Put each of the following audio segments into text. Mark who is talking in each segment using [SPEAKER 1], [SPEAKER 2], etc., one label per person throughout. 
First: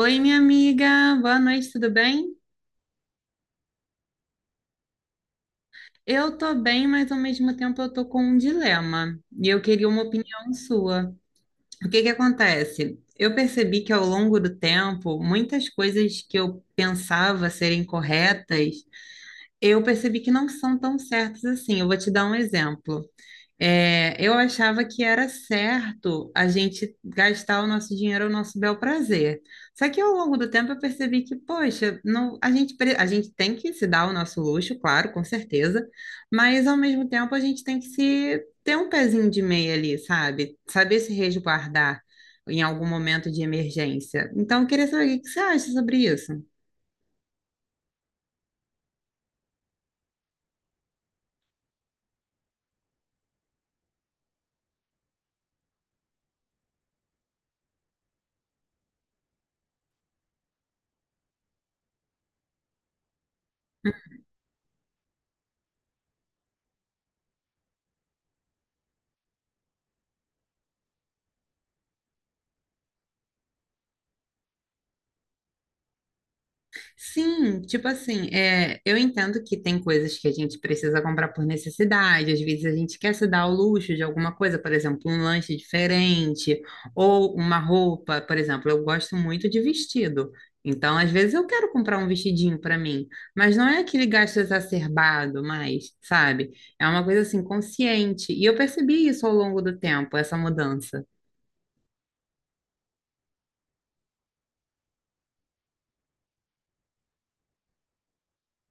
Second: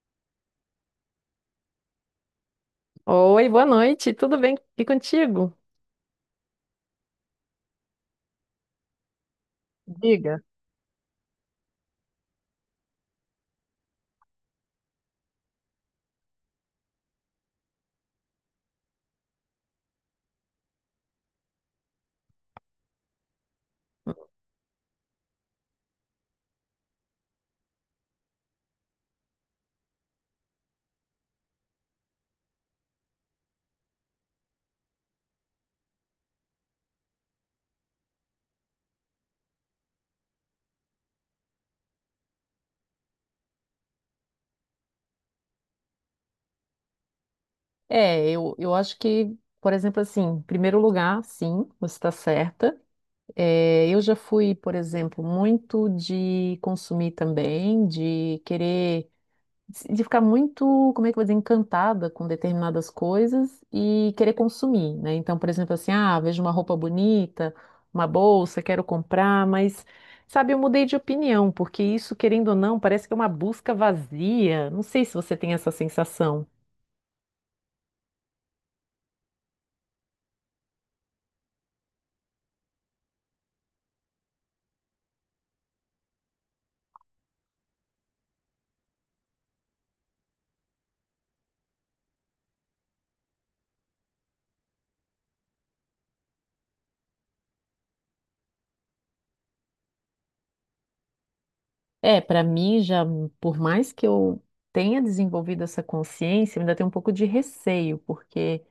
[SPEAKER 1] Oi, minha amiga, boa noite, tudo bem?
[SPEAKER 2] Oi, boa noite, tudo bem? E contigo?
[SPEAKER 1] Eu tô bem, mas ao mesmo tempo eu tô com um dilema e eu queria uma
[SPEAKER 2] Diga.
[SPEAKER 1] opinião sua. O que que acontece? Eu percebi que ao longo do tempo, muitas coisas que eu pensava serem corretas, eu percebi que não são tão certas assim. Eu vou te dar um exemplo. É, eu achava que era certo a gente gastar o nosso dinheiro ao nosso bel prazer. Só que ao longo do tempo eu percebi que, poxa, não, a gente tem que se dar o nosso luxo, claro, com certeza, mas ao mesmo tempo a gente tem que se ter um pezinho de meia ali, sabe? Saber se resguardar em algum momento de emergência. Então, eu queria saber o que que você acha sobre isso.
[SPEAKER 2] Eu acho que, por exemplo, assim, em primeiro lugar, sim, você está certa. Eu já fui, por exemplo, muito de consumir também, de querer. De ficar muito, como é que eu vou dizer, encantada com determinadas coisas e querer consumir, né? Então, por exemplo, assim, ah, vejo uma roupa bonita, uma bolsa, quero comprar, mas, sabe, eu mudei de opinião, porque isso, querendo ou não, parece que é uma busca vazia. Não sei se você tem essa sensação.
[SPEAKER 1] Sim, tipo assim, é, eu entendo que tem coisas que a gente precisa comprar por necessidade, às vezes a gente quer se dar ao luxo de alguma coisa, por exemplo, um lanche diferente ou uma roupa, por exemplo, eu gosto muito de vestido. Então, às vezes eu quero comprar um vestidinho para mim, mas não é aquele gasto exacerbado mais, sabe? É uma coisa assim consciente. E eu percebi isso ao longo do tempo, essa mudança.
[SPEAKER 2] Para mim já, por mais que eu tenha desenvolvido essa consciência, eu ainda tenho um pouco de receio, porque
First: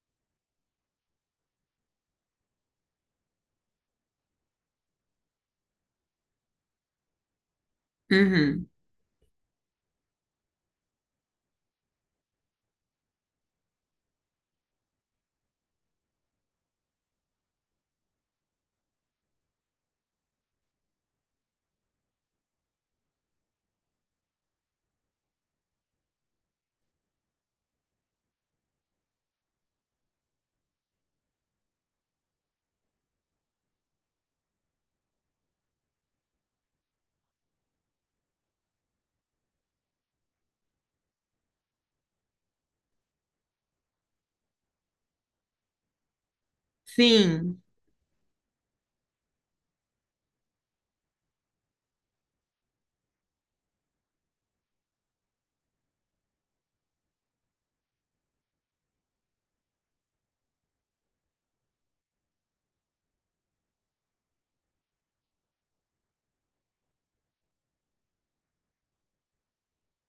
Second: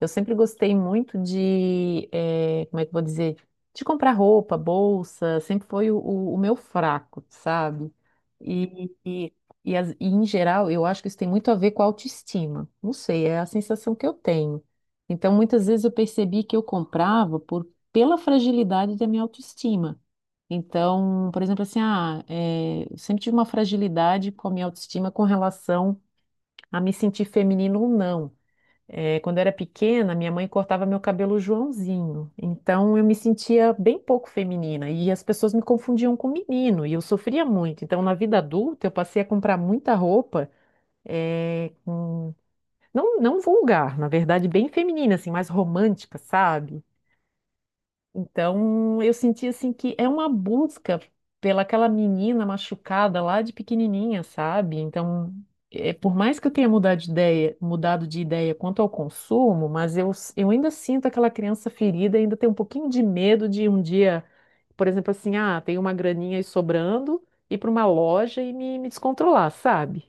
[SPEAKER 2] eu sempre gostei muito de, como é que eu vou dizer, de comprar roupa, bolsa, sempre foi o meu fraco, sabe?
[SPEAKER 1] Uhum.
[SPEAKER 2] E, e, e em geral, eu acho que isso tem muito a ver com a autoestima. Não sei, é a sensação que eu tenho. Então, muitas vezes eu percebi que eu comprava por, pela fragilidade da minha autoestima. Então, por exemplo, assim, eu sempre tive uma fragilidade com a minha autoestima com relação a me sentir feminino ou não. É, quando eu era pequena, minha mãe cortava meu cabelo Joãozinho. Então eu me sentia bem pouco feminina e as pessoas me confundiam com menino e eu sofria muito. Então na vida adulta eu passei a comprar muita roupa, é, com- não, não vulgar, na verdade bem feminina, assim, mais romântica, sabe?
[SPEAKER 1] Sim.
[SPEAKER 2] Então, eu senti assim que é uma busca pela aquela menina machucada lá de pequenininha, sabe? Então, é, por mais que eu tenha mudado de ideia quanto ao consumo, mas eu ainda sinto aquela criança ferida, ainda tem um pouquinho de medo de um dia, por exemplo, assim, ah, tem uma graninha aí sobrando, ir para uma loja e me descontrolar, sabe?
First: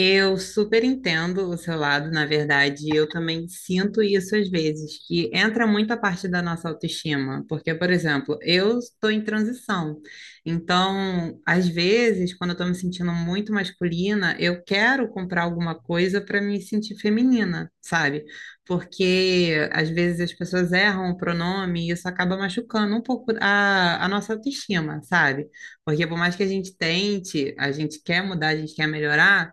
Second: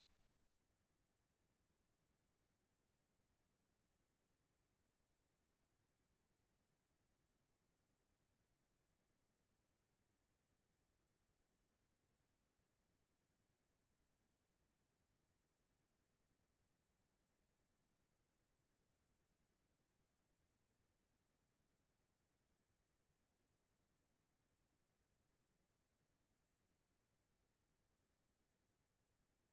[SPEAKER 1] Eu super entendo o seu lado, na verdade, eu também sinto isso às vezes, que entra muito a parte da nossa autoestima, porque, por exemplo, eu estou em transição, então, às vezes, quando eu estou me sentindo muito masculina, eu quero comprar alguma coisa para me sentir feminina, sabe? Porque às vezes as pessoas erram o pronome e isso acaba machucando um pouco a nossa autoestima, sabe? Porque por mais que a gente tente, a gente quer mudar, a gente quer melhorar.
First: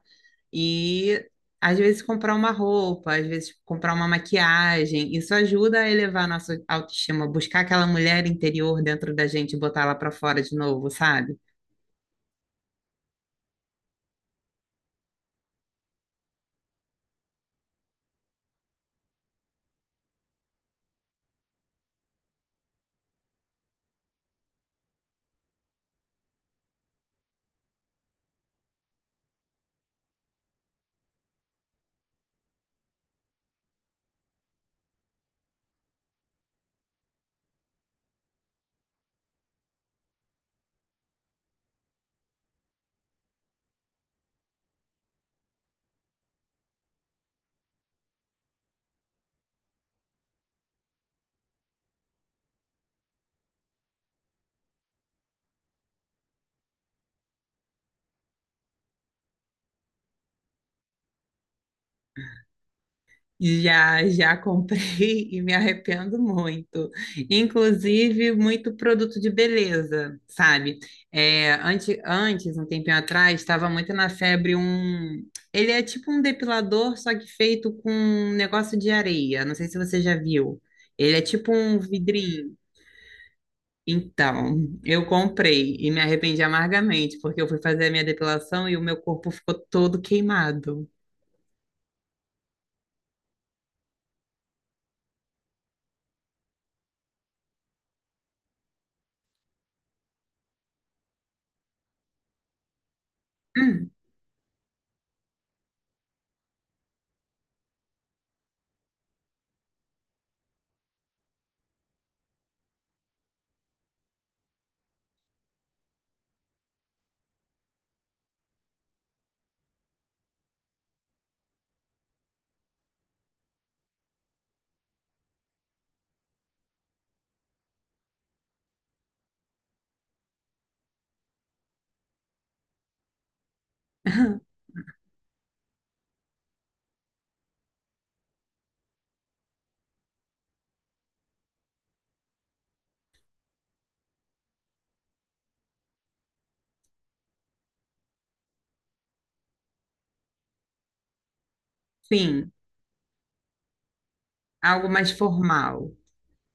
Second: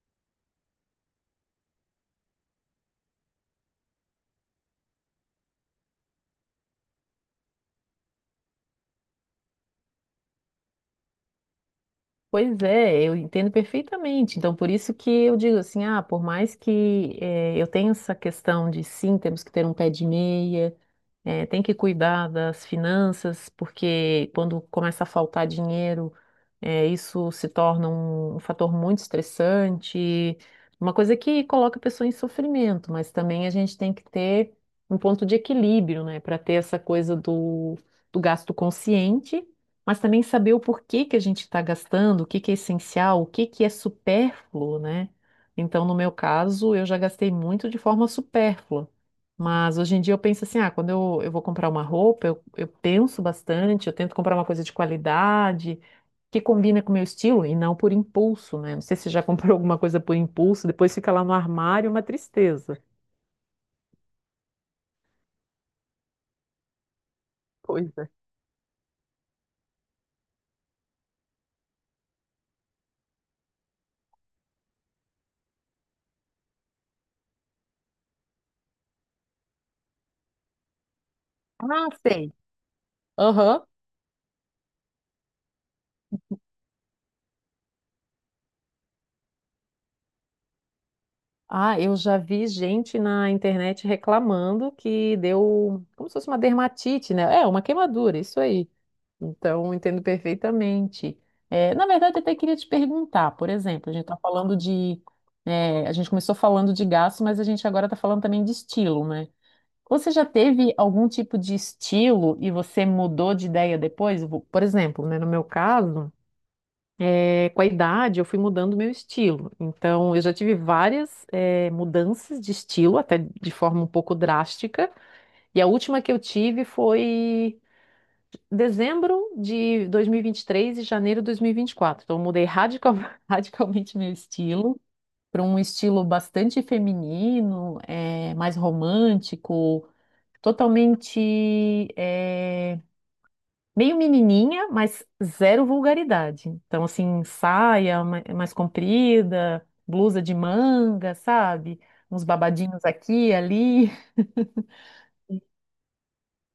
[SPEAKER 1] E às vezes comprar uma roupa, às vezes comprar uma maquiagem, isso ajuda a elevar a nossa autoestima, buscar aquela mulher interior dentro da gente e botar ela para fora de novo, sabe?
[SPEAKER 2] Pois é, eu entendo perfeitamente. Então, por isso que eu digo assim, ah, por mais que eu tenha essa questão de sim, temos que ter um pé de meia, é, tem que cuidar das finanças, porque quando começa a faltar dinheiro, é, isso se torna um fator muito estressante, uma coisa que coloca a pessoa em sofrimento, mas também a gente tem que ter um ponto de equilíbrio, né, para ter essa coisa do gasto consciente, mas também saber o porquê que a gente está gastando, o que que é essencial, o que que é supérfluo, né? Então, no meu caso, eu já gastei muito de forma supérflua. Mas hoje em dia eu penso assim, ah, quando eu vou comprar uma roupa, eu penso bastante, eu tento comprar uma coisa de qualidade, que combina com o meu estilo e não por impulso, né? Não sei se você já comprou alguma coisa por impulso, depois fica lá no armário, uma tristeza.
[SPEAKER 1] Já, já comprei e me arrependo muito.
[SPEAKER 2] Pois é.
[SPEAKER 1] Inclusive, muito produto de beleza, sabe? É, antes, um tempinho atrás, estava muito na febre um. Ele é tipo um depilador, só que feito com um negócio de areia. Não sei se você já viu. Ele é tipo um
[SPEAKER 2] Ah, sei.
[SPEAKER 1] vidrinho.
[SPEAKER 2] Aham.
[SPEAKER 1] Então, eu comprei e me arrependi amargamente, porque eu fui fazer a minha depilação e o meu corpo ficou todo queimado.
[SPEAKER 2] Ah, eu já vi gente na internet reclamando que deu como se fosse uma dermatite, né? É, uma queimadura, isso aí. Então, eu entendo perfeitamente. É, na verdade, eu até queria te perguntar, por exemplo, a gente está falando de. É, a gente começou falando de gasto, mas a gente agora está falando também de estilo, né? Você já teve algum tipo de estilo e você mudou de ideia depois? Por exemplo, né, no meu caso, é, com a idade, eu fui mudando meu estilo. Então, eu já tive várias, é, mudanças de estilo, até de forma um pouco drástica. E a última que eu tive foi dezembro de 2023 e vinte e três e janeiro de 2024. Então, eu mudei radical- radicalmente meu
[SPEAKER 1] Hum.
[SPEAKER 2] estilo para um estilo bastante feminino, é, mais romântico, totalmente é, meio menininha, mas zero vulgaridade. Então, assim, saia mais comprida, blusa de manga, sabe? Uns
[SPEAKER 1] Sim,
[SPEAKER 2] babadinhos aqui ali.
[SPEAKER 1] algo mais formal.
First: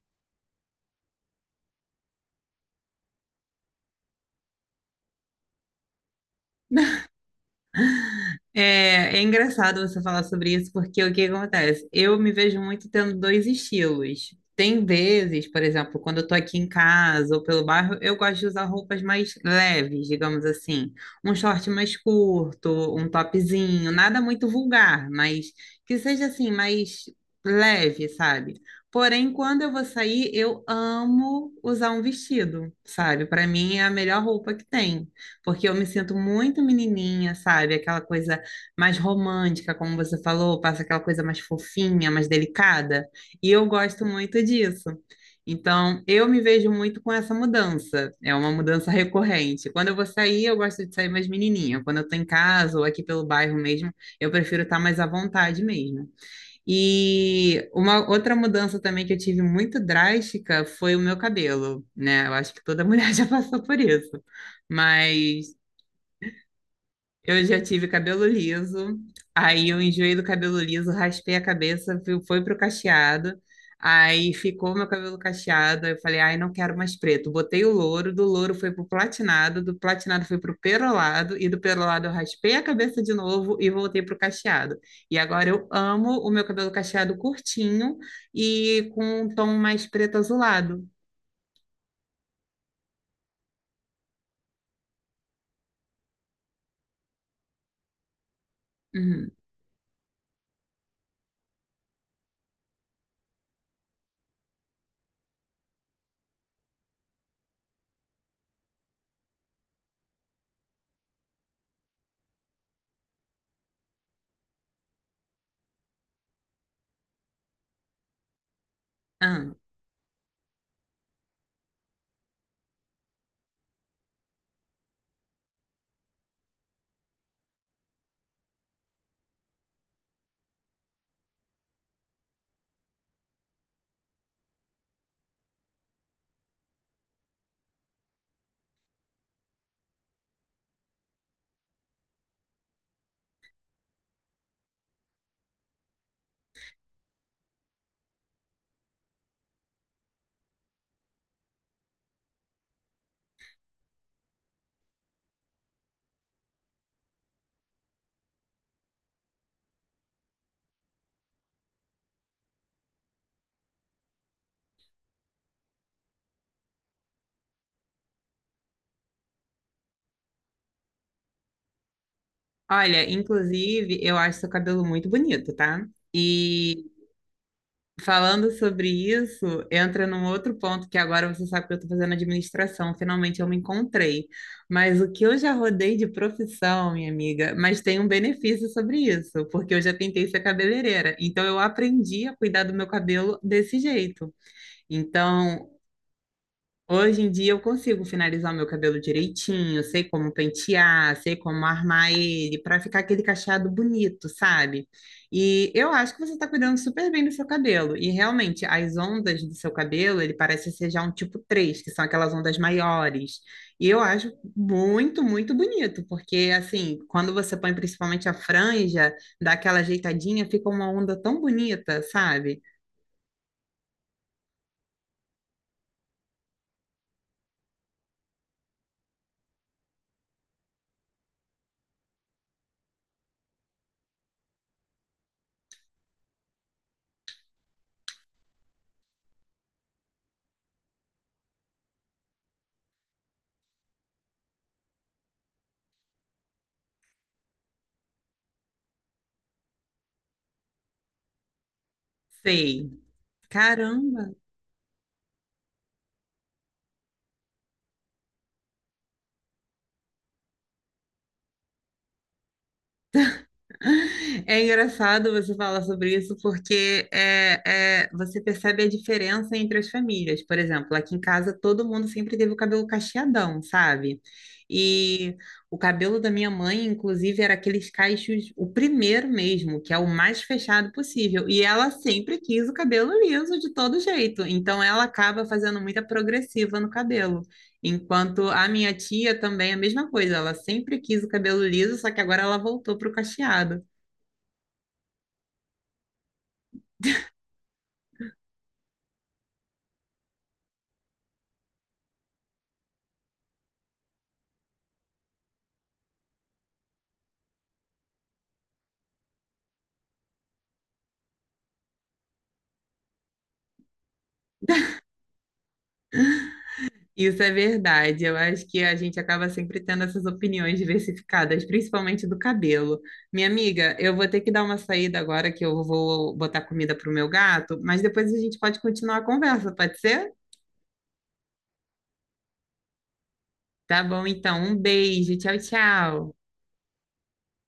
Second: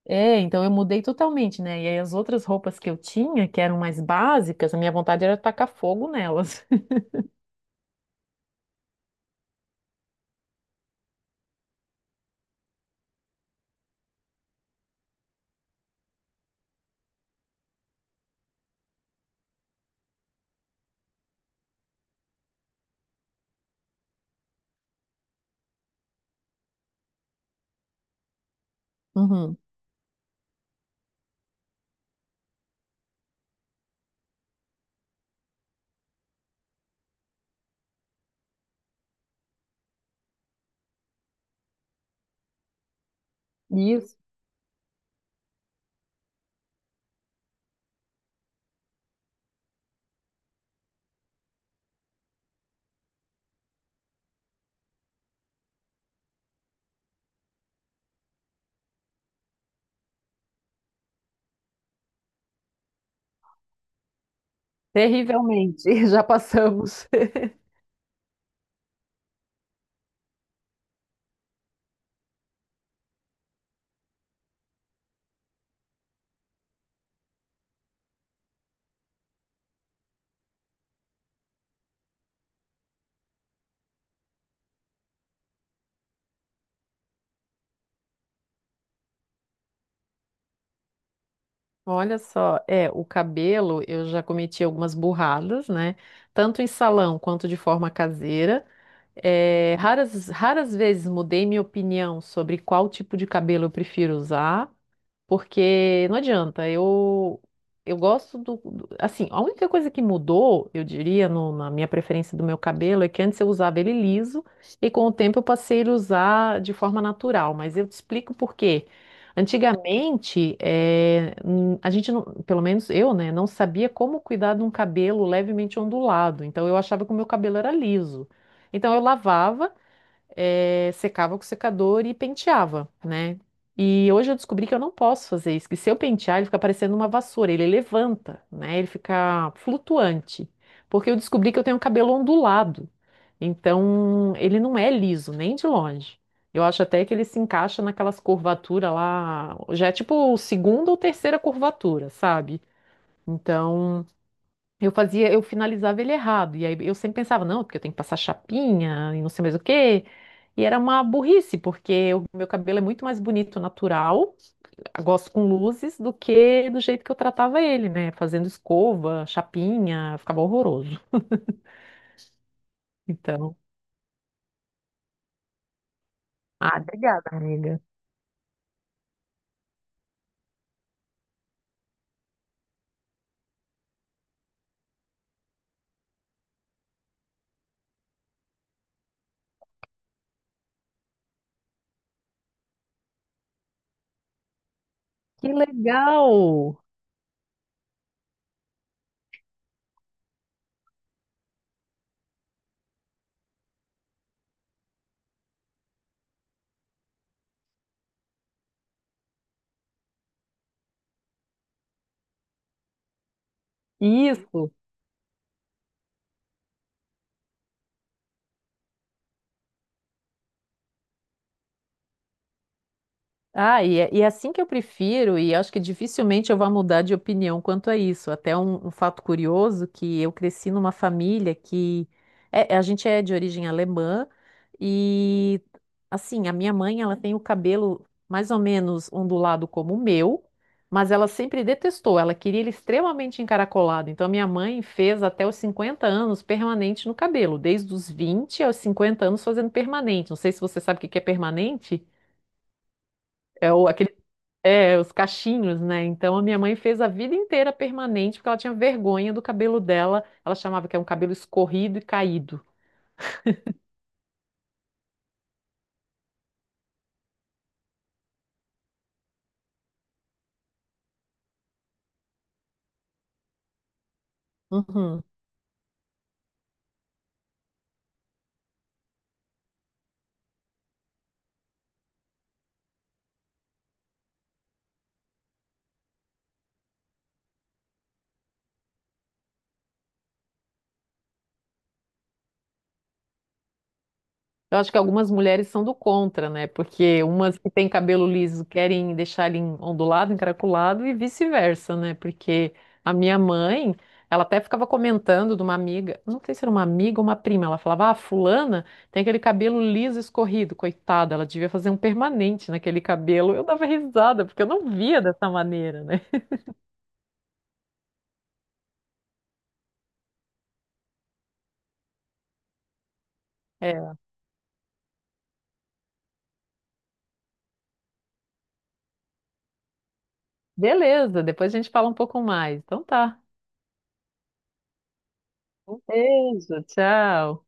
[SPEAKER 2] É, então eu mudei totalmente, né? E aí as outras roupas que eu tinha, que eram mais básicas, a minha vontade era tacar fogo nelas.
[SPEAKER 1] É, é engraçado você falar sobre isso, porque o que acontece? Eu me vejo muito tendo dois estilos. Tem vezes, por exemplo, quando eu tô aqui em casa ou pelo bairro, eu gosto de usar roupas mais leves, digamos assim. Um short mais curto, um topzinho, nada muito vulgar, mas que seja assim, mais leve, sabe? Porém,
[SPEAKER 2] Uhum.
[SPEAKER 1] quando eu vou sair, eu amo usar um vestido, sabe? Para mim é a melhor roupa que tem, porque eu me sinto muito menininha, sabe? Aquela coisa mais romântica, como você falou, passa aquela coisa mais fofinha, mais delicada, e eu gosto
[SPEAKER 2] Isso,
[SPEAKER 1] muito disso. Então, eu me vejo muito com essa mudança. É uma mudança recorrente. Quando eu vou sair, eu gosto de sair mais menininha. Quando eu tô em casa ou aqui pelo bairro mesmo, eu prefiro estar mais à vontade mesmo. E uma outra mudança também que eu tive muito drástica foi o meu cabelo, né? Eu acho que toda mulher já passou por isso. Mas
[SPEAKER 2] terrivelmente, já passamos.
[SPEAKER 1] eu já tive cabelo liso, aí eu enjoei do cabelo liso, raspei a cabeça, foi pro cacheado, aí ficou meu cabelo cacheado, aí eu falei, ai, não quero mais preto. Botei o louro, do louro foi pro platinado, do platinado foi pro perolado, e do perolado eu raspei a cabeça de novo e voltei pro cacheado. E agora eu amo o meu cabelo cacheado curtinho e com um tom mais preto azulado.
[SPEAKER 2] Olha só, é, o cabelo eu já cometi algumas burradas, né? Tanto em salão quanto de forma caseira.
[SPEAKER 1] Uhum.
[SPEAKER 2] É, raras, raras vezes mudei minha opinião sobre qual tipo de cabelo eu prefiro usar. Porque não adianta, eu gosto assim, a única coisa que mudou, eu diria, na minha preferência do meu cabelo é que antes eu usava ele liso e com o tempo eu passei a usar de forma natural, mas eu te explico por quê.
[SPEAKER 1] Ah.
[SPEAKER 2] Antigamente, a gente não, pelo menos eu, né, não sabia como cuidar de um cabelo levemente ondulado, então eu achava que o meu cabelo era liso. Então eu lavava secava com o secador e penteava, né? E hoje eu descobri que eu não posso fazer isso, que se eu pentear, ele fica parecendo uma vassoura, ele levanta, né? Ele fica flutuante. Porque eu descobri que eu tenho cabelo ondulado. Então, ele não é liso, nem de longe. Eu acho até que ele se encaixa naquelas curvaturas lá, já é tipo segunda ou terceira curvatura, sabe? Então, eu fazia, eu finalizava ele errado. E aí eu sempre pensava, não, porque eu tenho que passar chapinha e não sei mais o quê. E era uma burrice, porque o meu cabelo é muito mais bonito natural, eu gosto com luzes, do que do jeito que eu tratava ele, né? Fazendo escova, chapinha, ficava horroroso.
[SPEAKER 1] Olha,
[SPEAKER 2] Então.
[SPEAKER 1] inclusive, eu acho seu cabelo muito bonito, tá?
[SPEAKER 2] Ah,
[SPEAKER 1] E
[SPEAKER 2] obrigada, amiga.
[SPEAKER 1] falando sobre isso, entra num outro ponto que agora você sabe que eu estou fazendo administração, finalmente eu me encontrei. Mas o que eu já rodei de profissão, minha amiga, mas tem um benefício sobre isso, porque eu já tentei ser cabeleireira, então eu aprendi a cuidar do meu cabelo desse jeito.
[SPEAKER 2] Que
[SPEAKER 1] Então,
[SPEAKER 2] legal!
[SPEAKER 1] hoje em dia eu consigo finalizar o meu cabelo direitinho, sei como pentear, sei como armar ele para ficar aquele cacheado bonito, sabe? E eu acho que você está cuidando super bem do seu cabelo. E realmente, as ondas do seu cabelo, ele parece ser já um tipo 3, que são aquelas ondas maiores. E eu acho
[SPEAKER 2] Isso!
[SPEAKER 1] muito, muito bonito, porque assim, quando você põe principalmente a franja, dá aquela ajeitadinha, fica uma onda tão bonita, sabe?
[SPEAKER 2] Ah, e é assim que eu prefiro, e acho que dificilmente eu vou mudar de opinião quanto a isso. Até um fato curioso que eu cresci numa família que a gente é de origem alemã e assim, a minha mãe, ela tem o cabelo mais ou menos ondulado como o meu, mas ela sempre detestou, ela queria ele extremamente encaracolado. Então a minha mãe fez até os 50 anos permanente no cabelo, desde os 20 aos 50 anos fazendo permanente. Não sei se você sabe o que que é permanente.
[SPEAKER 1] Sei.
[SPEAKER 2] É o, aquele
[SPEAKER 1] Caramba!
[SPEAKER 2] é, os cachinhos, né? Então a minha mãe fez a vida inteira permanente porque ela tinha vergonha do cabelo dela. Ela chamava que é um cabelo escorrido e caído.
[SPEAKER 1] É engraçado você falar sobre isso porque você percebe a diferença entre as famílias. Por exemplo, aqui em casa todo mundo sempre teve o cabelo cacheadão, sabe?
[SPEAKER 2] Uhum.
[SPEAKER 1] E o cabelo da minha mãe, inclusive, era aqueles cachos, o primeiro mesmo, que é o mais fechado possível. E ela sempre quis o cabelo liso de todo jeito. Então ela acaba fazendo muita progressiva no cabelo. Enquanto a minha tia também é a mesma coisa, ela sempre quis o cabelo liso, só que agora ela voltou para o cacheado.
[SPEAKER 2] Eu acho que algumas mulheres são do contra, né? Porque umas que têm cabelo liso querem deixar ele ondulado, encaracolado e vice-versa, né? Porque a minha mãe, ela até ficava comentando de uma amiga, não sei se era uma amiga ou uma prima, ela falava: Ah, fulana tem aquele cabelo liso escorrido, coitada, ela devia fazer um permanente naquele cabelo. Eu dava risada, porque eu não via dessa maneira, né?
[SPEAKER 1] Isso é verdade. Eu acho que a gente acaba sempre tendo essas opiniões diversificadas, principalmente do cabelo. Minha amiga,
[SPEAKER 2] É.
[SPEAKER 1] eu vou ter que dar uma saída agora que eu vou botar comida pro meu gato, mas depois a gente pode continuar a conversa, pode ser?
[SPEAKER 2] Beleza, depois a gente fala um pouco mais. Então tá.
[SPEAKER 1] Tá bom, então. Um beijo. Tchau,
[SPEAKER 2] Um
[SPEAKER 1] tchau.
[SPEAKER 2] beijo, tchau.